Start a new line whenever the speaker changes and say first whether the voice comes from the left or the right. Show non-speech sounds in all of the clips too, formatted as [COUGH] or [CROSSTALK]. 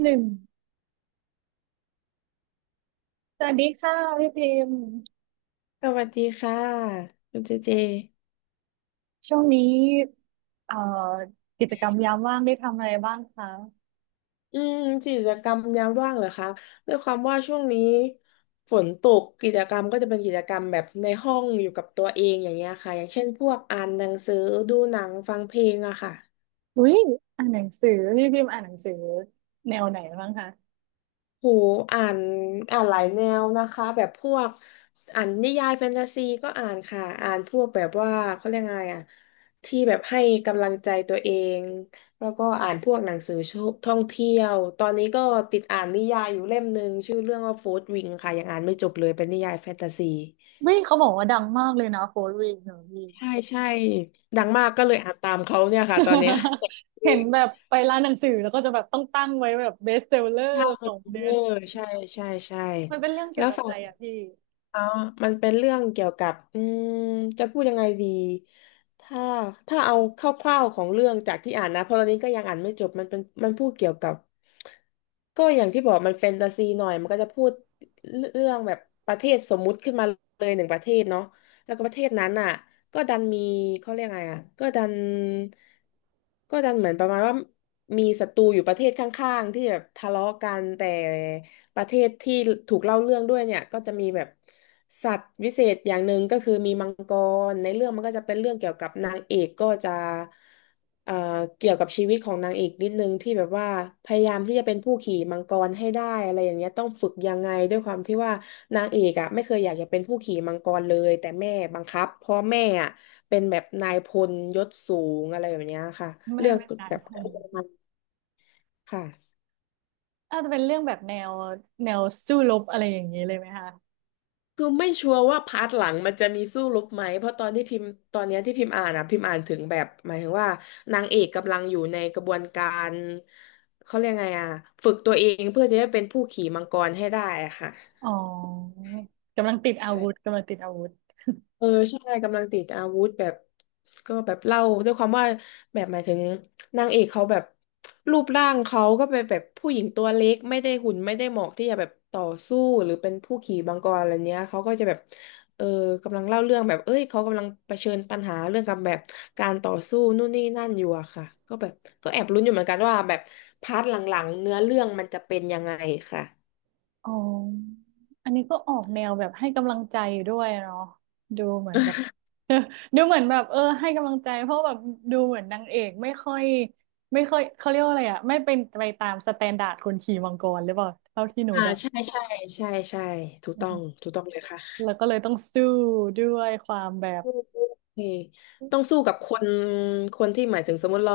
right: หนึ่งสวัสดีค่ะพี่พิมพ์
left: สวัสดีค่ะคุณเจเจ
right: ช่วงนี้เอ่อกิจกรรมยามว่างได้ทำอะไรบ้างคะ
left: อืมกิจกรรมยามว่างเหรอคะด้วยความว่าช่วงนี้ฝนตกกิจกรรมก็จะเป็นกิจกรรมแบบในห้องอยู่กับตัวเองอย่างเงี้ยค่ะอย่างเช่นพวกอ่านหนังสือดูหนังฟังเพลงอะค่ะ
right: อุ้ยอ่านหนังสือพี่พิมพ์อ่านหนังสือแนวไหนบ้างคะ
left: โหอ่านอ่านหลายแนวนะคะแบบพวกอ่านนิยายแฟนตาซีก็อ่านค่ะอ่านพวกแบบว่าเขาเรียกไงอ่ะที่แบบให้กำลังใจตัวเองแล้วก็อ่านพวกหนังสือท่องเที่ยวตอนนี้ก็ติดอ่านนิยายอยู่เล่มหนึ่งชื่อเรื่องว่าโฟร์วิงค่ะยังอ่านไม่จบเลยเป็นนิยายแฟนตาซี
right: ไม่เขาบอกว่าดังมากเลยนะโค้ดวีคหนูพี่
left: ใช่ใช่ดังมากก็เลยอ่านตามเขาเนี่ยค่ะตอนเนี้ย
right: [LAUGHS] เห็นแบบ
left: [LAUGHS]
right: ไปร้านหนังสือแล้วก็จะแบบต้องตั้งไว้แบบเบสเซลเลอ
left: ใช่
right: ร์ของเดื
left: เอ
right: อ
left: อ
right: น
left: ใช่ใช่ใช่
right: มันเป็นเรื่องเกี่
left: แล้
right: ยว
left: ว
right: กับ
left: ฝั่
right: อะ
left: ง
right: ไรอะพี่
left: อ๋อมันเป็นเรื่องเกี่ยวกับจะพูดยังไงดี ถ้าถ้าเอาคร่าวๆของเรื่องจากที่อ่านนะเพราะตอนนี้ก็ยังอ่านไม่จบมันเป็นมันพูดเกี่ยวกับ ก็อย่างที่บอกมันแฟนตาซีหน่อยมันก็จะพูดเรื่องแบบประเทศสมมุติขึ้นมาเลยหนึ่งประเทศเนาะแล้วก็ประเทศนั้นอ่ะก็ดันมีเขาเรียกไงอ่ะก็ดันเหมือนประมาณว่ามีศัตรูอยู่ประเทศข้างๆที่แบบทะเลาะกันแต่ ประเทศที่ถูกเล่าเรื่องด้วยเนี่ยก็จะมีแบบสัตว์วิเศษอย่างหนึ่งก็คือมีมังกรในเรื่องมันก็จะเป็นเรื่องเกี่ยวกับนางเอกก็จะเอ่อเกี่ยวกับชีวิตของนางเอกนิดนึงที่แบบว่าพยายามที่จะเป็นผู้ขี่มังกรให้ได้อะไรอย่างเงี้ยต้องฝึกยังไงด้วยความที่ว่านางเอกอ่ะไม่เคยอยากจะเป็นผู้ขี่มังกรเลยแต่แม่บังคับเพราะแม่อ่ะเป็นแบบนายพลยศสูงอะไรแบบเนี้ยค่ะ
right: แม่
left: เรื่อง
right: แม่นา
left: แบ
right: ย
left: บ
right: พ
left: [LAUGHS]
right: ล
left: ประมาณค่ะ
right: อาจจะเป็นเรื่องแบบแนวแนวสู้รบอะไรอย่างนี้เลยไหมคะ
left: คือไม่ชัวร์ว่าพาร์ทหลังมันจะมีสู้รบไหมเพราะตอนที่พิมพ์ตอนเนี้ยที่พิมพ์อ่านอะพิมพ์อ่านถึงแบบหมายถึงว่านางเอกกำลังอยู่ในกระบวนการเขาเรียกไงอะฝึกตัวเองเพื่อจะได้เป็นผู้ขี่มังกรให้ได้อะค่ะ
right: อ๋อกำลังติดอาวุธ
left: ใช่
right: กำลังติดอาวุธ
left: เออใช่กำลังติดอาวุธแบบก็แบบเล่าด้วยความว่าแบบหมายถึงนางเอกเขาแบบรูปร่างเขาก็เป็นแบบผู้หญิงตัวเล็กไม่ได้หุ่นไม่ได้เหมาะที่จะแบบต่อสู้หรือเป็นผู้ขี่มังกรอะไรเนี้ยเขาก็จะแบบเออกำลังเล่าเรื่องแบบเอ้ยเขากำลังเผชิญปัญหาเรื่องกับแบบการต่อสู้นู่นนี่นั่นอยู่อะค่ะก็แบบก็แอบลุ้นอยู่เหมือนกันว่าแบบพาร์ทหลังๆเนื้อเรื่องมันจะเป็นยังไงค่ะ
right: อ๋ออันนี้ก็ออกแนวแบบให้กำลังใจด้วยเนาะดูเหมือนแบบ [LAUGHS] ดูเหมือนแบบเออให้กำลังใจเพราะแบบดูเหมือนนางเอกไม่ค่อยไม่ค่อยเขาเรียกว่าอะไรอะไม่เป็นไปตามสแตนดาร์ดคนขี่มังกรหรือเปล่าเท่าที่หนู
left: อ่า
right: เดา
left: ใช่ใช่ใช่ใช่ถูก
right: อื
left: ต้อง
right: ม
left: ถูกต้องเลยค่ะ
right: แล้วก็เลยต้องสู้ด้วยความแบบ
left: เออต้องสู้กับคนที่หมายถึงสมมติเรา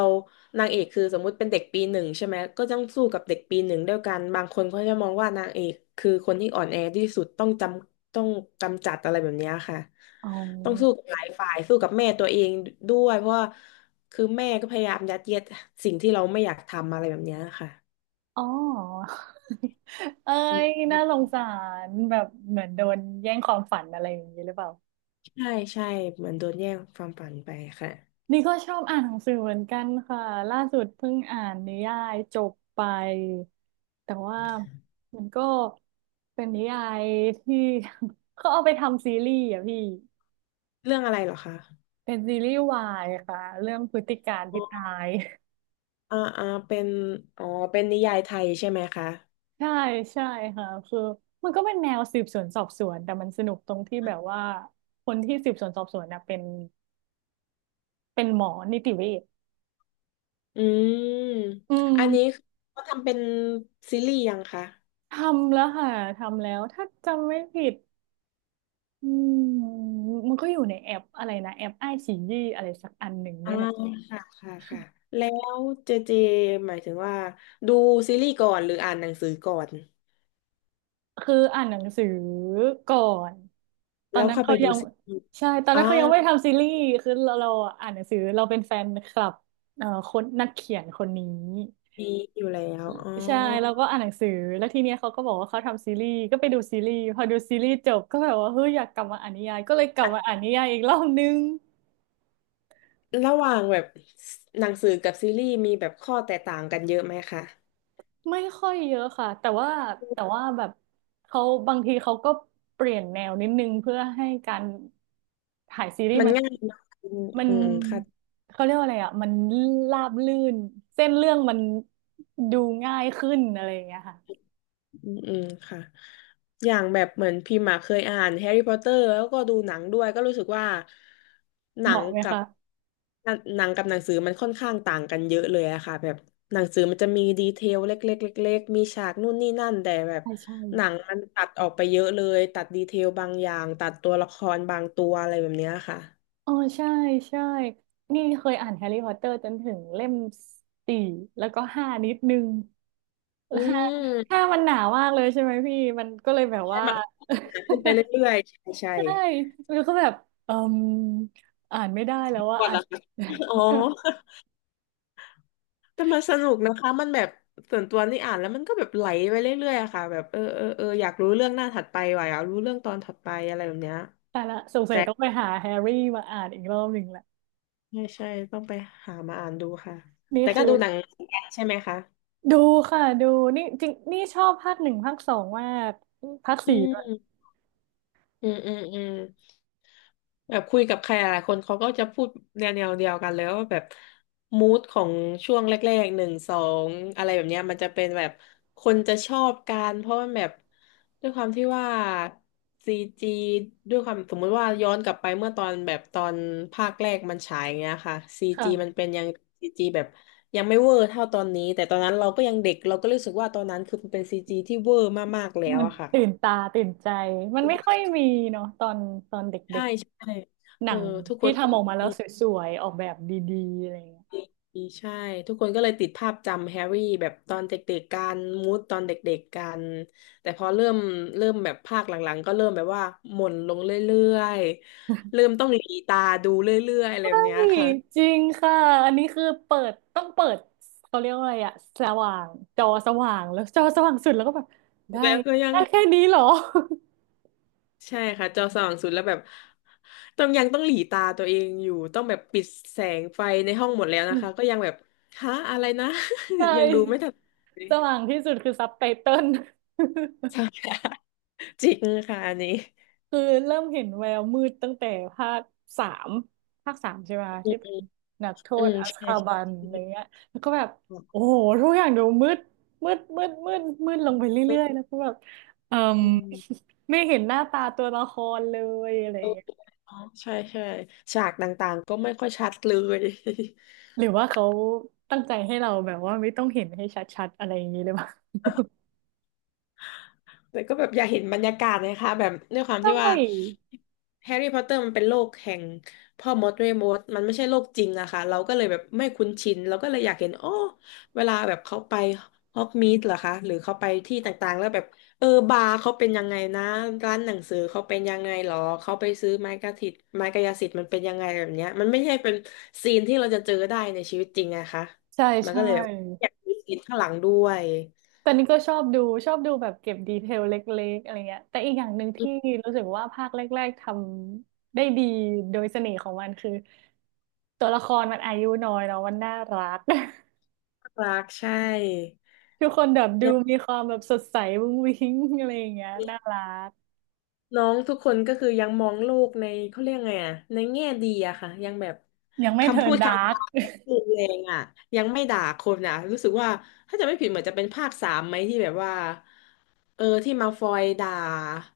left: นางเอกคือสมมติเป็นเด็กปีหนึ่งใช่ไหมก็ต้องสู้กับเด็กปีหนึ่งด้วยกันบางคนเขาจะมองว่านางเอกคือคนที่อ่อนแอที่สุดต้องจำต้องกำจัดอะไรแบบเนี้ยค่ะ
right: อ๋อ
left: ต้องสู้กับหลายฝ่ายสู้กับแม่ตัวเองด้วยเพราะว่าคือแม่ก็พยายามยัดเยียดสิ่งที่เราไม่อยากทำอะไรแบบเนี้ยค่ะ
right: อ๋อ [LAUGHS] เอ้
left: อื
right: ย
left: ม
right: น่าสงสารแบบเหมือนโดนแย่งความฝันอะไรอย่างนี้หรือเปล่า
left: ใช่ใช่เหมือนโดนแย่งความฝันไปค่ะ
right: นี่ก็ชอบอ่านหนังสือเหมือนกันค่ะล่าสุดเพิ่งอ่านนิยายจบไปแต่ว่ามันก็เป็นนิยายที่ [LAUGHS] เขาเอาไปทำซีรีส์อ่ะพี่
left: เรื่องอะไรเหรอคะ
right: เป็นซีรีส์วายค่ะเรื่องพฤติการ
left: อ๋
right: ที่ตา
left: อ
right: ย
left: อ่าอ่าเป็นอ๋อเป็นนิยายไทยใช่ไหมคะ
right: [LAUGHS] ใช่ใช่ค่ะคือมันก็เป็นแนวสืบสวนสอบสวนแต่มันสนุกตรงที่แบบว่าคนที่สืบสวนสอบสวนนะเป็นเป็นหมอนิติเวช
left: อืม
right: อืม
left: อันนี้เขาทำเป็นซีรีส์ยังคะ
right: ทำแล้วค่ะทำแล้วถ้าจำไม่ผิด อืมมันก็อยู่ในแอปอะไรนะแอปไอซียี่อะไรสักอันหนึ่ง
left: อ่า
right: นี่แหละ
left: ค่ะค่ะค่ะ แล้วเจเจหมายถึงว่าดูซีรีส์ก่อนหรืออ่านหนังสือก่อน
right: คืออ่านหนังสือก่อนตอ
left: แล้
right: น
left: ว
right: นั้น
left: ค่อยไป
right: เขา
left: ดู
right: ยัง
left: ซีรีส์
right: ใช่ตอน
left: อ่อ
right: นั้นเขายังไม่ทำซีรีส์คือเราเราอ่านหนังสือเราเป็นแฟนคลับคนนักเขียนคนนี้
left: มีอยู่แล้วอ๋อ
right: ใช่แล้วก็อ่านหนังสือแล้วทีเนี้ยเขาก็บอกว่าเขาทำซีรีส์ก็ไปดูซีรีส์พอดูซีรีส์จบก็แบบว่าเฮ้ยอยากกลับมาอ่านนิยายก็เลยกลับ
left: อ่ะ
right: มาอ่านนิยายอีกรอบนึง
left: ระหว่างแบบหนังสือกับซีรีส์มีแบบข้อแตกต่างกันเยอะไหมคะ
right: ไม่ค่อยเยอะค่ะแต่ว่าแต่ว่าแบบเขาบางทีเขาก็เปลี่ยนแนวนิดนึงเพื่อให้การถ่ายซีรีส์
left: มัน
right: มัน
left: ง่ายเนอะอืม
right: มัน
left: อืมค่ะ
right: เขาเรียกว่าอะไรอ่ะมันราบลื่นเส้นเรื่องมันดูง่ายขึ้นอะไรอย่างเงี้ยค่ะ
left: อืมอืมค่ะอย่างแบบเหมือนพิมพ์อะเคยอ่านแฮร์รี่พอตเตอร์แล้วก็ดูหนังด้วยก็รู้สึกว่าห
right: เห
left: นัง
right: มาะไหม
left: กับ
right: คะ
left: หนังสือมันค่อนข้างต่างกันเยอะเลยอะค่ะแบบหนังสือมันจะมีดีเทลเล็กๆเล็กๆมีฉากนู่นนี่นั่นแต่แบบ
right: ใช่ใช่
left: หนังมันตัดออกไปเยอะเลยตัดดีเทลบางอย่างตัดตัวละครบางตัวอะไรแบบเนี้ยค่ะ
right: อ๋อใช่ใช่นี่เคยอ่านแฮร์รี่พอตเตอร์จนถึงเล่มสี่แล้วก็ห้านิดนึง
left: อืม
right: ห้ามันหนามากเลยใช่ไหมพี่มันก็เลยแบบ
left: ใช่
right: ว่า
left: มันหนาขึ้น
right: [LAUGHS]
left: ไปเรื่อยๆใช่ใช่
right: ใช่แล้วก็แบบเอ่มอ่านไม่ได้แล้วว่า
left: ก่อน
right: อ่าน
left: ละค่ะ [LAUGHS] อ๋อ แต่มันสนุกนะคะมันแบบส่วนตัวนี่อ่านแล้วมันก็แบบไหลไปเรื่อยๆอะค่ะแบบเออเออเอออยากรู้เรื่องหน้าถัดไปว่ะอยากรู้เรื่องตอนถัดไปอะไรแบบเนี้ย
right: [LAUGHS] แต่ละสงสัย
left: แต่
right: ต้องไปหาแฮร์รี่มาอ่านอีกรอบหนึ่งแหละ
left: ใช่ใช่ต้องไปหามาอ่านดูค่ะ
right: นี่
left: แต่ก็
right: คือ
left: ดูหนังเหมือนกันใช่ไหมคะ
right: ดูค่ะดูนี่จริงนี่ชอบภาคหนึ่งภาคสองมากภาค
left: อื
right: สี่ด้วย
left: ม อืมอืมอืมแบบคุยกับใครหลายคนเขาก็จะพูดแนวเดียวกันแล้วว่าแบบมูดของช่วงแรกๆหนึ่งสองอะไรแบบเนี้ยมันจะเป็นแบบคนจะชอบกันเพราะมันแบบด้วยความที่ว่าซีจีด้วยความสมมุติว่าย้อนกลับไปเมื่อตอนแบบตอนภาคแรกมันฉายอย่างเงี้ยค่ะซีจีมัน
right: ค่ะ
left: เป็นยังซีจีแบบยังไม่เวอร์เท่าตอนนี้แต่ตอนนั้นเราก็ยังเด็กเราก็รู้สึกว่าตอนนั้นคือมันเป็นซีจีที่เวอร์มากๆแล้ว
right: มัน
left: อะค่ะ
right: ตื่นตาตื่นใจมันไม่ค่อยมีเนาะตอนตอนเด็
left: ใช่
right: ก
left: ใช่
right: ๆหนั
left: เออ
right: ง
left: ทุกค
right: ที่
left: น
right: ทำออกมาแล้
left: อื
right: ว
left: ม
right: สวยๆออกแบบดีๆอะไรอย่างเงี้ย
left: ใช่ทุกคนก็เลยติดภาพจำแฮร์รี่แบบตอนเด็กๆกันมูดตอนเด็กๆกันแต่พอเริ่มแบบภาคหลังๆก็เริ่มแบบว่าหม่นลงเรื่อยๆเริ่มต้องหลีตาดูเรื่อยๆอะไร
right: ใช่
left: แบบเนี้ยค่ะ
right: จริงค่ะอันนี้คือเปิดต้องเปิดเขาเรียกว่าอะไรอะสว่างจอสว่างแล้วจอสว่างสุดแล้วก็แบบได้
left: แล้วก็ยัง
right: ได้แค่นี้เหรอ
left: ใช่ค่ะจอสว่างสุดแล้วแบบต้องยังต้องหลีตาตัวเองอยู่ต้องแบบปิดแสงไฟในห้องหมดแล้วนะคะก็ยังแบบฮะอะไรนะ
right: [LAUGHS] ใช่
left: [LAUGHS] ยังดูไม่ทัน
right: สว่างที่สุดคือซับไตเติล
left: ใช่ [LAUGHS] ค่ะจริงค่ะอันนี้
right: คือเริ่มเห็นแววมืดตั้งแต่ภาคสามภาคสามใช่ไหม
left: อื
right: ที่
left: ม
right: เป็นนักโท
left: อื
right: ษ
left: ม
right: อัส
left: ใช่
right: คา
left: ใช
right: บั
left: ่
right: นอะไรเงี้ยแล้วก็แบบ
left: ใช่
right: โอ้โหทุกอย่างดูมืดมืดมืดมืดมืดลงไปเรื่อยๆแล้วก็แบบเอ่ม
left: อืม
right: [LAUGHS] ไม่เห็นหน้าตาตัวละครเลยอะไร
left: โอเค
right: เงี้ย
left: เนอะใช่ใช่ฉากต่างๆก็ไม่ค่อยชัดเลย
right: หรือว่าเขาตั้งใจให้เราแบบว่าไม่ต้องเห็นให้ชัดๆอะไรอย่างนี้หรือเปล่า [LAUGHS]
left: แต่ก็แบบอยากเห็นบรรยากาศนะคะแบบด้วยความ
right: ใช
left: ที่ว่า
right: ่
left: แฮร์รี่พอตเตอร์มันเป็นโลกแห่งพ่อมดแม่มดมันไม่ใช่โลกจริงนะคะเราก็เลยแบบไม่คุ้นชินเราก็เลยอยากเห็นโอ้เวลาแบบเขาไปฮอกมีดเหรอคะหรือเขาไปที่ต่างๆแล้วแบบเออบาร์เขาเป็นยังไงนะร้านหนังสือเขาเป็นยังไงหรอเขาไปซื้อไม้กระถิตไม้กายสิทธิ์มันเป็นยังไงแบบเนี้ยมันไม่ใช่เป็นซีนที่เราจะเจอได้ในชีวิตจริงนะคะ
right: ใช่
left: มันก็
right: ใช่
left: เลยแบบอยากมีซีนข้างหลังด้วย
right: แต่นี่ก็ชอบดูชอบดูแบบเก็บดีเทลเล็กๆอะไรเงี้ยแต่อีกอย่างหนึ่งที่รู้สึกว่าภาคแรกๆทำได้ดีโดยเสน่ห์ของมันคือตัวละครมันอายุน้อยเนาะมันน่ารัก [LAUGHS]
left: น่ารักใช่
right: ทุกคนแบบดูมีความแบบสดใสวุ้งวิ้งอะไรอย่างเงี้ยน่ารัก
left: น้องทุกคนก็คือยังมองโลกในเขาเรียกไงอะในแง่ดีอะค่ะยังแบบ
right: ยังไม่เทิ
left: คำ
right: ร์
left: พู
right: น
left: ด
right: ดา
left: คำ
right: ร์ก
left: จายังรุนแรงอะยังไม่ด่าคนอะรู้สึกว่าถ้าจะไม่ผิดเหมือนจะเป็นภาคสามไหมที่แบบว่าเออที่มาฟอยด่า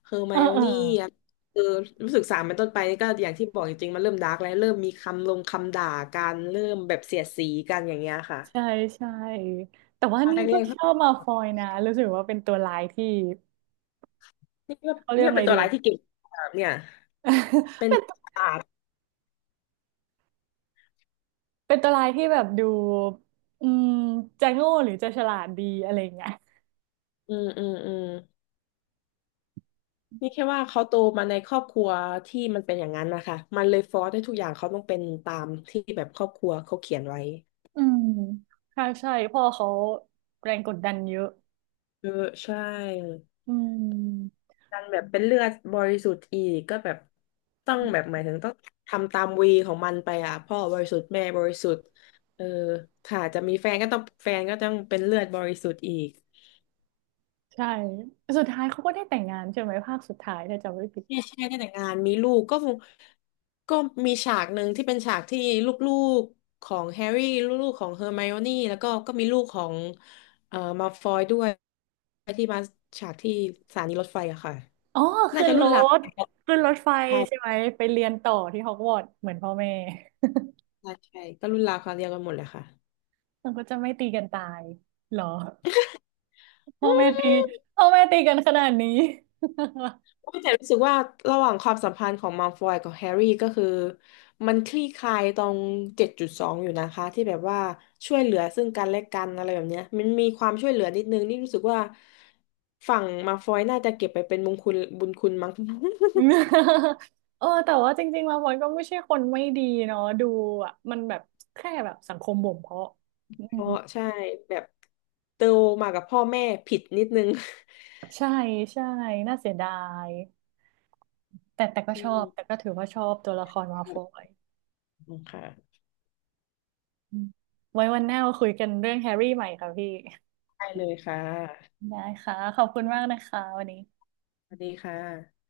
left: เฮอร์
right: [LAUGHS]
left: ไม
right: เออ
left: โอ
right: เออ
left: นี่อะเออรู้สึกสามเป็นต้นไปนี่ก็อย่างที่บอกจริงๆมันเริ่มดาร์กแล้วเริ่มมีคำลงคำด่ากันเริ่มแบบเสียดสีกันอย่างเงี้ยค่ะ
right: ใช่ใช่แต่ว่า
left: ตอน
right: นี่ก็
left: แร
right: ชอ
left: ก
right: บมาฟอยนะรู้สึกว่าเป็นตัวร้ายที่
left: ๆ [LAUGHS] นี่ก็
right: เขาเรียกอะไร
left: เป็นตั
right: ดี
left: วร้ายที่เก่งมากเนี่ย
right: [LAUGHS]
left: เป็น
right: เป็น
left: [LAUGHS] ศาสตร์
right: เป็นตัวร้ายที่แบบดูอืมจะโง่หรือจะฉลาดดีอะไรอย่างเงี้ย
left: อืมอืมอืม นี่แค่ว่าเขาโตมาในครอบครัวที่มันเป็นอย่างนั้นนะคะมันเลยฟอร์สให้ทุกอย่างเขาต้องเป็นตามที่แบบครอบครัวเขาเขียนไว้
right: อืมใช่ใช่พ่อเขาแรงกดดันเยอะ
left: เออใช่
right: อืม
left: ดันแบบเป็นเลือดบริสุทธิ์อีกก็แบบต้องแบบหมายถึงต้องทำตามวีของมันไปอ่ะพ่อบริสุทธิ์แม่บริสุทธิ์เออค่ะจะมีแฟนก็ต้องเป็นเลือดบริสุทธิ์อีก
right: ใช่สุดท้ายเขาก็ได้แต่งงานใช่ไหมภาคสุดท้ายถ้าจำไม่ผิด
left: ใช่ใช่ได้แต่งงานมีลูกก็คงก็มีฉากหนึ่งที่เป็นฉากที่ลูกๆของแฮร์รี่ลูกๆของเฮอร์ไมโอนี่แล้วก็ก็มีลูกของมัลฟอยด้วยที่มาฉากที่สถานีรถไฟอะค่ะ
right: อ๋อ
left: น่า
right: ขึ้น
left: จะ
right: ร
left: รุ่นรา
right: ถ
left: ว
right: ขึ้นรถไฟใช่
left: ใช่
right: ไหมไปเรียนต่อที่ฮอกวอตส์เหมือนพ่อแม่
left: ใช่ใช่ก็รุ่นราวคราวเดียวกันหมดเลยค่ะ
right: มันก็จะไม่ตีกันตายเหรอพ่อแม่ตีพ่อแม่ตีกันขนาดนี้
left: แต่รู้สึกว่าระหว่างความสัมพันธ์ของมัลฟอยกับแฮร์รี่ก็คือมันคลี่คลายตรง7.2อยู่นะคะที่แบบว่าช่วยเหลือซึ่งกันและกันอะไรแบบเนี้ยมันมีความช่วยเหลือนิดนึงนี่รู้สึกว่าฝั่งมัลฟอยน่าจะเก็บไปเป็นบุญคุณบุญคุณมั้ง [LAUGHS]
right: [LAUGHS] อืม [LAUGHS] เออแต่ว่าจริงๆแล้วมนก็ไม่ใช่คนไม่ดีเนาะดูอ่ะมันแบบแค่แบบสังคมบ่มเพาะอื
left: เพ
right: ม
left: ราะใช่แบบโตมากับพ่อแม่ผิดนิดนึง [LAUGHS]
right: ใช่ใช่น่าเสียดายแต่แต่ก็
left: อื
right: ชอ
left: ม
right: บแต่ก็ถือว่าชอบตัวละครมา
left: ครั
right: ฟ
left: บ
right: อย
left: ขอบคุณค่ะ
right: อืมไว้วันหน้ามาคุยกันเรื่องแฮร์รี่ใหม่ค่ะพี่
left: ได้เลยค่ะ
right: ได้ค่ะขอบคุณมากนะคะวันนี้
left: สวัสดีค่ะ